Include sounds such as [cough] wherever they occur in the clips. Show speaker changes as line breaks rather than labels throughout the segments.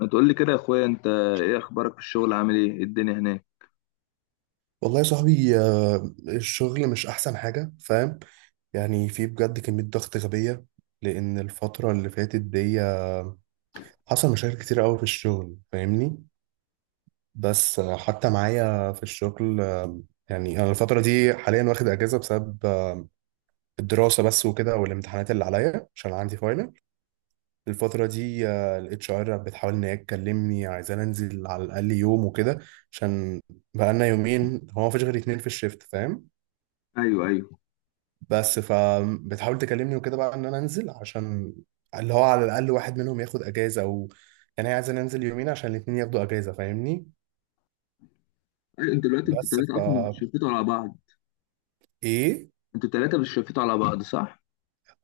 ما تقول لي كده يا اخويا انت. ايه اخبارك في الشغل؟ عامل ايه؟ إيه الدنيا هناك؟
والله يا صاحبي الشغل مش احسن حاجة، فاهم؟ يعني في بجد كمية ضغط غبية، لان الفترة اللي فاتت دي حصل مشاكل كتير قوي في الشغل، فاهمني؟ بس حتى معايا في الشغل، يعني انا الفترة دي حاليا واخد اجازة بسبب الدراسة بس وكده، والامتحانات اللي عليا عشان عندي فاينل الفترة دي. الاتش ار بتحاول ان هي تكلمني، عايزاني انزل على الاقل يوم وكده، عشان بقالنا يومين هو مفيش غير اتنين في الشيفت، فاهم؟
ايوه، ايوه.
بس فبتحاول تكلمني وكده بقى ان انا انزل، عشان اللي هو على الاقل واحد منهم ياخد اجازه، او يعني هي عايزه ننزل يومين عشان الاتنين ياخدوا اجازه، فاهمني؟
ايوه، انتوا دلوقتي
بس ف
التلاته اصلا بتشفتوا على بعض؟
ايه.
انتوا التلاته بتشفتوا على بعض، صح؟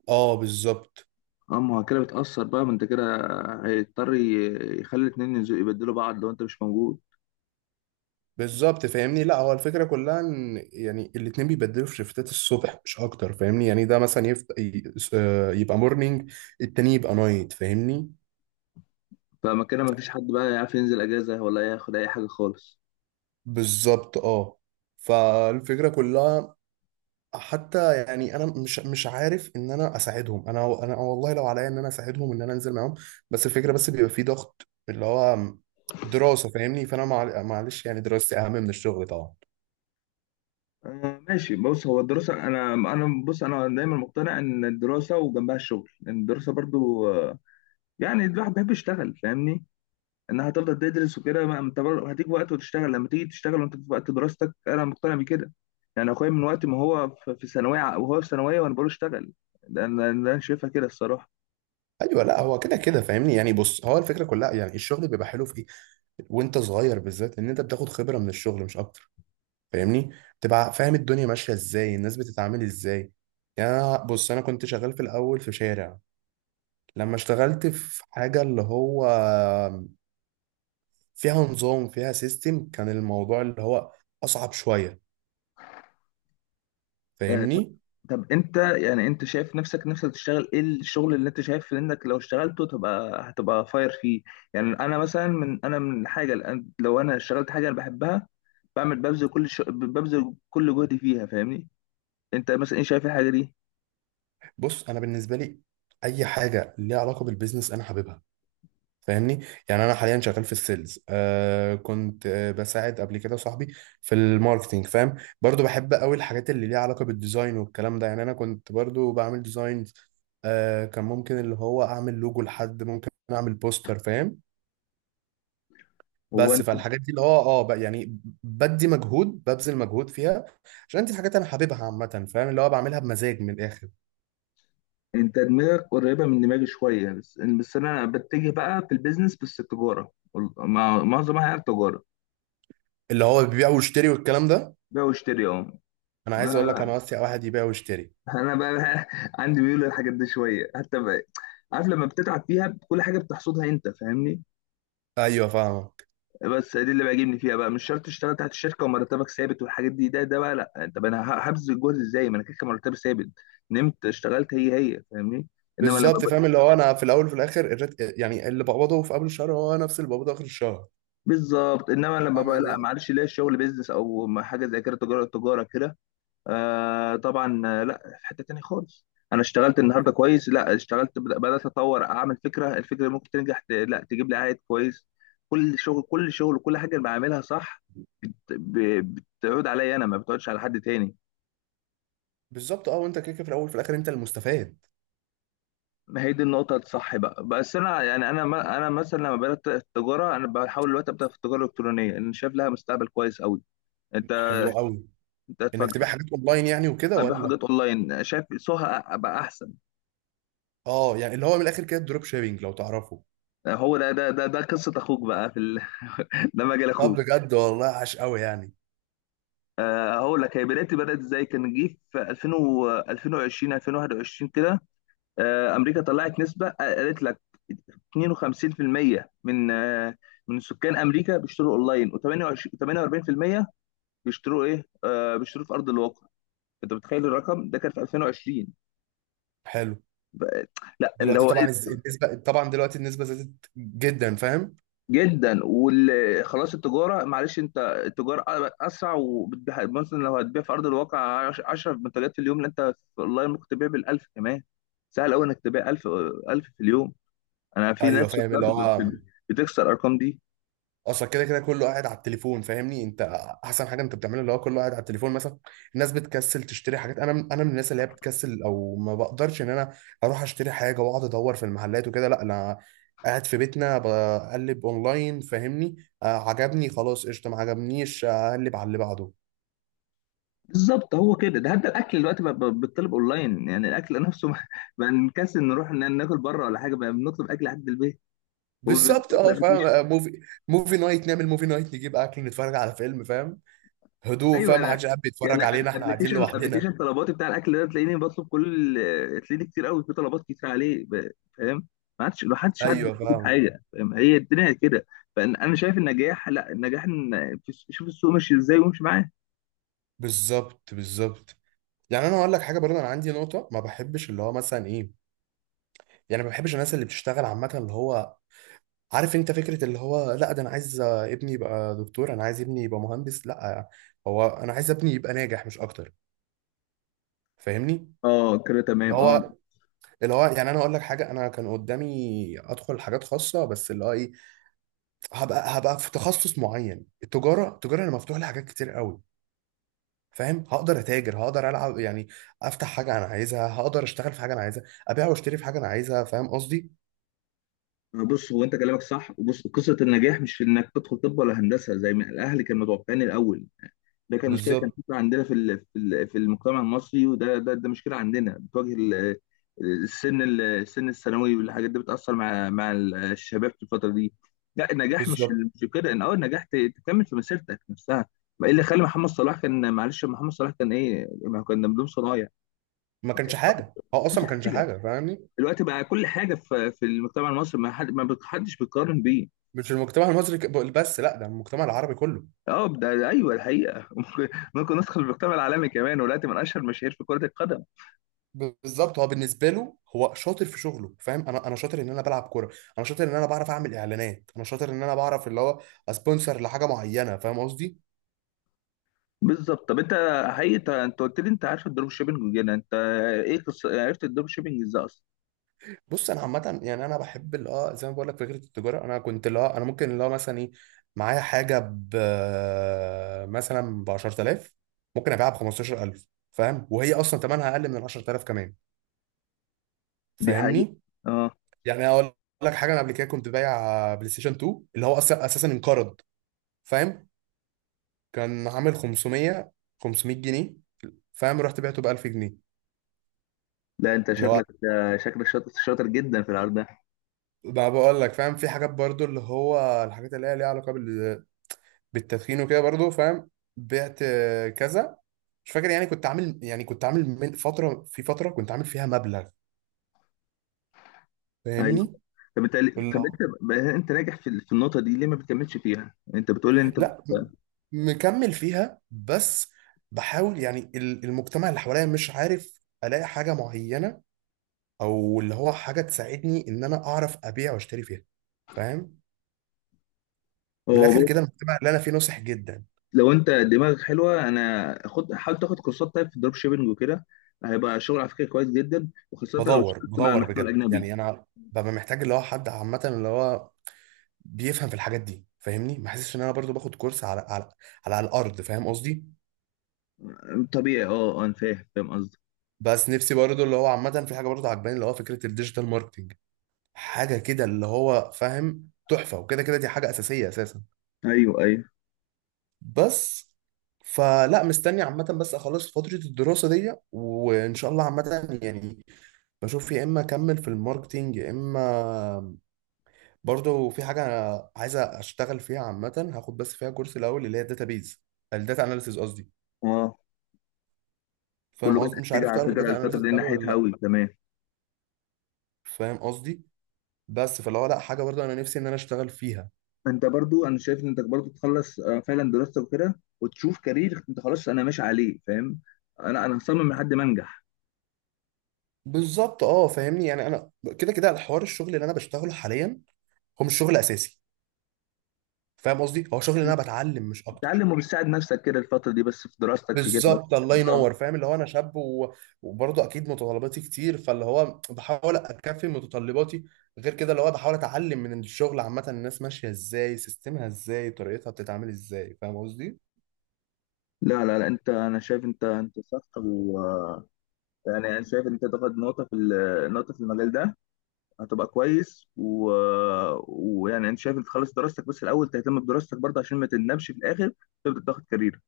اه، بالظبط.
اه، ما هو كده بتأثر بقى، ما انت كده يخلي الاتنين ينزلوا يبدلوا بعض لو انت مش موجود.
بالظبط، فاهمني؟ لا هو الفكره كلها ان يعني الاتنين بيبدلوا في شيفتات الصبح مش اكتر، فاهمني؟ يعني ده مثلا يبقى مورنينج، التاني يبقى نايت، فاهمني؟
فما كده ما فيش حد بقى يعرف ينزل اجازه ولا ياخد اي حاجه خالص.
بالظبط، اه. فالفكره كلها، حتى يعني انا مش عارف ان انا اساعدهم. انا والله لو عليا ان انا اساعدهم ان انا انزل معاهم، بس الفكره بس بيبقى في ضغط اللي هو دراسه، فاهمني؟ فانا معلش، يعني دراستي اهم من الشغل طبعا.
ماشي. بص، هو الدراسه، انا بص انا دايما مقتنع ان الدراسه وجنبها الشغل، لان الدراسه برضو، يعني الواحد بيحب يشتغل فاهمني. انها هتفضل تدرس وكده، ما انت برضه هتيجي وقت وتشتغل، لما تيجي تشتغل وانت في وقت دراستك انا مقتنع بكده. يعني اخويا من وقت ما هو في وهو في ثانويه وانا بقول له اشتغل. ده انا شايفها كده الصراحه.
ايوه، لا هو كده كده فاهمني. يعني بص، هو الفكره كلها يعني الشغل بيبقى حلو في ايه؟ وانت صغير بالذات، ان انت بتاخد خبره من الشغل مش اكتر، فاهمني؟ تبقى فاهم الدنيا ماشيه ازاي، الناس بتتعامل ازاي. يعني بص انا كنت شغال في الاول في شارع، لما اشتغلت في حاجه اللي هو فيها نظام، فيها سيستم، كان الموضوع اللي هو اصعب شويه،
طب،
فاهمني؟
طب انت يعني انت شايف نفسك تشتغل ايه؟ الشغل اللي انت شايف انك لو اشتغلته تبقى هتبقى فاير فيه. يعني انا مثلا من انا من حاجه الآن لو انا اشتغلت حاجه انا بحبها بعمل ببذل كل جهدي فيها فاهمني. انت مثلا ايه شايف الحاجه دي؟
بص انا بالنسبه لي اي حاجه ليها علاقه بالبيزنس انا حاببها، فاهمني؟ يعني انا حاليا شغال في السيلز، كنت بساعد قبل كده صاحبي في الماركتينج، فاهم؟ برضو بحب قوي الحاجات اللي ليها علاقه بالديزاين والكلام ده. يعني انا كنت برضو بعمل ديزاينز، كان ممكن اللي هو اعمل لوجو، لحد ممكن اعمل بوستر، فاهم؟
هو
بس فالحاجات دي اللي هو اه بقى، يعني بدي مجهود، ببذل مجهود فيها عشان دي الحاجات انا حاببها عامه، فاهم؟ اللي هو بعملها بمزاج من الاخر.
انت دماغك قريبه من دماغي شويه، بس انا بتجه بقى في البيزنس، بس التجاره، معظمها هي التجاره.
اللي هو بيبيع ويشتري والكلام ده.
بيع واشتري، اه.
انا عايز اقول لك انا
ما-
واسع واحد يبيع ويشتري.
انا بقى [laughs] عندي ميول للحاجات دي شويه حتى بقى. عارف لما بتتعب فيها كل حاجه بتحصدها انت فاهمني.
ايوه، فاهمك.
بس دي اللي بيعجبني فيها بقى، مش شرط تشتغل تحت الشركه ومرتبك ثابت والحاجات دي. ده ده بقى لا، طب انا هبذل الجهد ازاي ما انا كده كده مرتبي ثابت؟ نمت اشتغلت هي هي فاهمني. انما لما
بالظبط، فاهم اللي هو انا في الاول وفي الاخر يعني اللي بقبضه في قبل الشهر هو نفس اللي بقبضه اخر الشهر،
بالظبط، انما لما
فاهم
بقى لا
يعني؟
معلش، ليا الشغل بيزنس او ما حاجه زي كده، تجاره، تجاره كده. آه طبعا. لا في حته تانية خالص. انا اشتغلت النهارده كويس، لا اشتغلت بدات اطور اعمل فكره، الفكره ممكن تنجح، لا تجيب لي عائد كويس. كل شغل كل حاجه اللي بعملها صح بتعود عليا انا، ما بتعودش على حد تاني.
بالظبط، اه. وانت كده كده في الاول وفي الاخر انت المستفاد.
ما هي دي النقطة الصح بقى. بس أنا يعني أنا ما أنا مثلا لما بدأت التجارة، أنا بحاول دلوقتي أبدأ في التجارة الإلكترونية، أنا شايف لها مستقبل كويس أوي. أنت،
حلو قوي.
أنت
انك
هتفاجئ.
تبيع حاجات اونلاين يعني وكده،
ابيع
ولا؟
حاجات اونلاين، شايف سوها بقى احسن.
اه، يعني اللي هو من الاخر كده الدروب شيبينج، لو تعرفه.
هو ده، ده قصه اخوك بقى في [laughs] ده مجال
طب
اخوك.
بجد والله عاش قوي يعني.
هقول لك هي بدايتي بدات ازاي. كان جه في 2000 و 2020 2021 كده. امريكا طلعت نسبه، قالت لك 52% من، من سكان امريكا بيشتروا اونلاين، و28 48% بيشتروا ايه، بيشتروا في ارض الواقع. انت متخيل؟ الرقم ده كان في 2020.
حلو.
بقى- لا اللي
دلوقتي
هو
طبعا
إيه؟
النسبه، طبعا دلوقتي النسبه زادت جدا، فاهم؟
جدا. وخلاص، التجاره معلش، انت التجاره اسرع. وبتبيع مثلا لو هتبيع في ارض الواقع 10 منتجات في اليوم، لا انت في اونلاين ممكن تبيع بال1000 كمان. سهل قوي انك تبيع 1000، 1000 في اليوم. انا في ناس
ايوه، فاهم
شفتها
اللي هو
بتكسر الارقام دي.
اصلا كده كده كله قاعد على التليفون، فاهمني انت؟ احسن حاجه انت بتعملها اللي هو كله قاعد على التليفون مثلا. الناس بتكسل تشتري حاجات. انا انا من الناس اللي هي بتكسل، او ما بقدرش ان انا اروح اشتري حاجه واقعد ادور في المحلات وكده. لا انا قاعد في بيتنا بقلب اونلاين، فاهمني؟ آه عجبني، خلاص قشطه، ما عجبنيش اقلب على اللي بعده.
بالظبط. هو كده، ده حتى الاكل دلوقتي بقى بيطلب اونلاين، يعني الاكل نفسه [laughs] بقى، بقى نكسل نروح ناكل بره ولا حاجه، بقى بنطلب اكل لحد البيت
بالظبط، اه،
وبنطلب.
فاهم. موفي، موفي نايت. نعمل موفي نايت، نجيب اكل، نتفرج على فيلم، فاهم؟ هدوء،
ايوه
فاهم؟
انا
محدش قاعد
يعني،
بيتفرج علينا، احنا قاعدين
ابلكيشن
لوحدنا.
طلباتي بتاع الاكل ده تلاقيني بطلب كل، تلاقيني كتير قوي، في طلبات كتير عليه فاهم. ما عادش، ما حدش حد
ايوه،
بيطلب
فاهم.
حاجه فاهم، هي الدنيا كده. فانا شايف النجاح، لا النجاح ان شوف السوق ماشي ازاي وامشي معاه.
بالظبط، بالظبط. يعني انا هقول لك حاجه برضه، انا عندي نقطه ما بحبش اللي هو مثلا ايه؟ يعني ما بحبش الناس اللي بتشتغل عامه اللي هو، عارف انت فكره اللي هو لا ده انا عايز ابني يبقى دكتور، انا عايز ابني يبقى مهندس؟ لا، هو انا عايز ابني يبقى ناجح مش اكتر، فاهمني؟
اه كده
اللي
تمام، اه.
هو، اللي هو يعني انا اقول لك حاجه، انا كان قدامي ادخل حاجات خاصه، بس اللي هو ايه؟ هبقى في تخصص معين. التجاره، التجاره انا مفتوح لي حاجات كتير قوي، فاهم؟ هقدر اتاجر، هقدر العب يعني، افتح حاجه انا عايزها، هقدر اشتغل في حاجه انا عايزها، ابيع واشتري في حاجه انا عايزها، فاهم قصدي؟
بص، هو انت كلامك صح. وبص، قصه النجاح مش في انك تدخل طب ولا هندسه زي ما الاهل كانوا متوقعين الاول. ده كان مشكله كانت
بالظبط،
بتبقى عندنا في في المجتمع المصري. وده ده ده مشكله عندنا بتواجه السن السن الثانوي والحاجات دي، بتاثر مع الشباب في الفتره دي. لا النجاح مش
بالظبط.
مش كده، ان اه النجاح تكمل في مسيرتك نفسها. ما إيه اللي خلى محمد صلاح؟ كان معلش محمد صلاح كان ايه، ما هو كان بدون صنايع.
ما
ما
كانش
كانش
حاجه،
ما
هو اصلا
كانش
ما كانش
حاجه.
حاجه، فاهمني؟
دلوقتي بقى كل حاجه في المجتمع المصري، ما حد، ما حدش بيقارن بيه.
مش المجتمع المصري بس، لا ده المجتمع العربي كله.
اه ده، ايوه، الحقيقه. [laughs] ممكن ندخل المجتمع العالمي كمان، ودلوقتي من اشهر المشاهير في كره القدم.
بالظبط، هو بالنسبه له هو شاطر في شغله، فاهم؟ انا انا شاطر ان انا بلعب كوره، انا شاطر ان انا بعرف اعمل اعلانات، انا شاطر ان انا بعرف اللي هو اسبونسر لحاجه معينه، فاهم قصدي؟
بالظبط. طب انت، حقيقي انت، قلت لي انت عارف الدروب شيبنج وكده، انت ايه عرفت الدروب شيبنج ازاي اصلا؟
بص انا عامه يعني انا بحب اللي اه زي ما بقول لك فكره التجاره. انا كنت اللي اه انا ممكن اللي هو مثلا ايه؟ معايا حاجه ب، مثلا ب 10,000، ممكن ابيعها ب 15,000، فاهم؟ وهي اصلا ثمنها اقل من 10,000 كمان،
دي حقيقة،
فاهمني؟
اه.
يعني اقول لك حاجه، انا قبل كده كنت بايع بلاي ستيشن 2 اللي هو اصلا اساسا انقرض، فاهم؟ كان عامل 500، 500 جنيه، فاهم؟ رحت بعته ب 1000 جنيه.
لا انت
اللي هو
شكلك، شاطر، شاطر جدا في العرض ده.
ما بقول لك، فاهم؟ في حاجات برضو اللي هو الحاجات اللي هي ليها علاقه بالتدخين وكده برضو، فاهم؟ بعت كذا، مش فاكر يعني. كنت عامل، يعني كنت عامل من فترة، في فترة كنت عامل فيها مبلغ،
ايوه.
فاهمني؟
طب انت، طب
الله.
انت انت ناجح في النقطة دي، ليه ما بتكملش فيها؟ انت بتقول لي انت.
لا م- مكمل فيها، بس بحاول، يعني المجتمع اللي حواليا مش عارف الاقي حاجة معينة، او اللي هو حاجة تساعدني ان انا اعرف ابيع واشتري فيها، فاهم؟ من
هو
الاخر
بص،
كده المجتمع اللي انا فيه ناصح جدا.
لو انت دماغك حلوة، انا خد حاول تاخد كورسات طيب في الدروب شيبنج وكده، هيبقى شغل على فكرة كويس جدا، وخاصة لو
بدور
اشتغلت مع
بدور
المحتوى
بجد
الاجنبي.
يعني، انا ببقى محتاج اللي هو حد عامة اللي هو بيفهم في الحاجات دي، فاهمني؟ ما حسيتش ان انا برضو باخد كورس على على، على الارض، فاهم قصدي؟
طبيعي، اه. انا فاهم، قصدي.
بس نفسي برضو اللي هو عامه في حاجه برضو عجباني، اللي هو فكره الديجيتال ماركتنج، حاجه كده اللي هو فاهم تحفه، وكده كده دي حاجه اساسيه اساسا.
ايوه، ايوه،
بس، فلا مستني عامة بس اخلص فترة الدراسة دي، وان شاء الله عامة يعني بشوف. يا اما اكمل في الماركتينج، يا اما برضو في حاجة عايز اشتغل فيها عامة، هاخد بس فيها كورس الاول اللي هي الداتابيز، الداتا اناليسيز قصدي،
اه. كله
فاهم
بدأت
قصدي؟ مش
تيجي
عارف
على
تعرف
فكرة
الداتا
الفترة
اناليسيس
دي
قوي ولا
ناحيتها
لا؟
أوي كمان.
فاهم قصدي؟ بس فلو لا، حاجه برضه انا نفسي ان انا اشتغل فيها.
فأنت برضو، أنا شايف إن أنت برضو تخلص، فعلا دراستك وكده، وتشوف كارير أنت خلاص أنا ماشي عليه فاهم. أنا هصمم لحد ما أنجح.
بالظبط، اه، فاهمني؟ يعني انا كده كده الحوار، الشغل اللي انا بشتغله حاليا هو مش شغل اساسي، فاهم قصدي؟ هو شغل اللي انا بتعلم مش اكتر.
تعلم وبتساعد نفسك كده الفترة دي بس، في دراستك في كده بس.
بالظبط، الله
آه.
ينور، فاهم اللي هو انا شاب و... وبرضه اكيد متطلباتي كتير، فاللي هو بحاول اكفي متطلباتي، غير كده اللي هو بحاول اتعلم من الشغل عامه الناس ماشيه ازاي، سيستمها ازاي، طريقتها بتتعامل ازاي، فاهم قصدي؟
لا، لا، لا، انت انا شايف انت صح. و يعني انا شايف انت تاخد نقطة في نقطة في المجال ده، هتبقى كويس. و... ويعني انا شايف انت تخلص دراستك بس الاول، تهتم بدراستك برضه عشان ما تندمش في الاخر تبدأ تاخد كارير.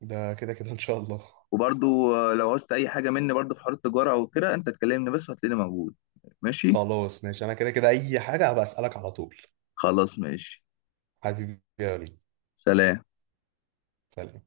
ده كده كده ان شاء الله.
وبرضو، لو عوزت اي حاجه مني برضو في حوار التجاره او كده، انت تكلمني بس وهتلاقيني موجود. ماشي.
خلاص ماشي، انا كده كده اي حاجه هبقى اسالك على طول.
خلاص ماشي.
حبيبي يا وليد،
سلام.
سلام.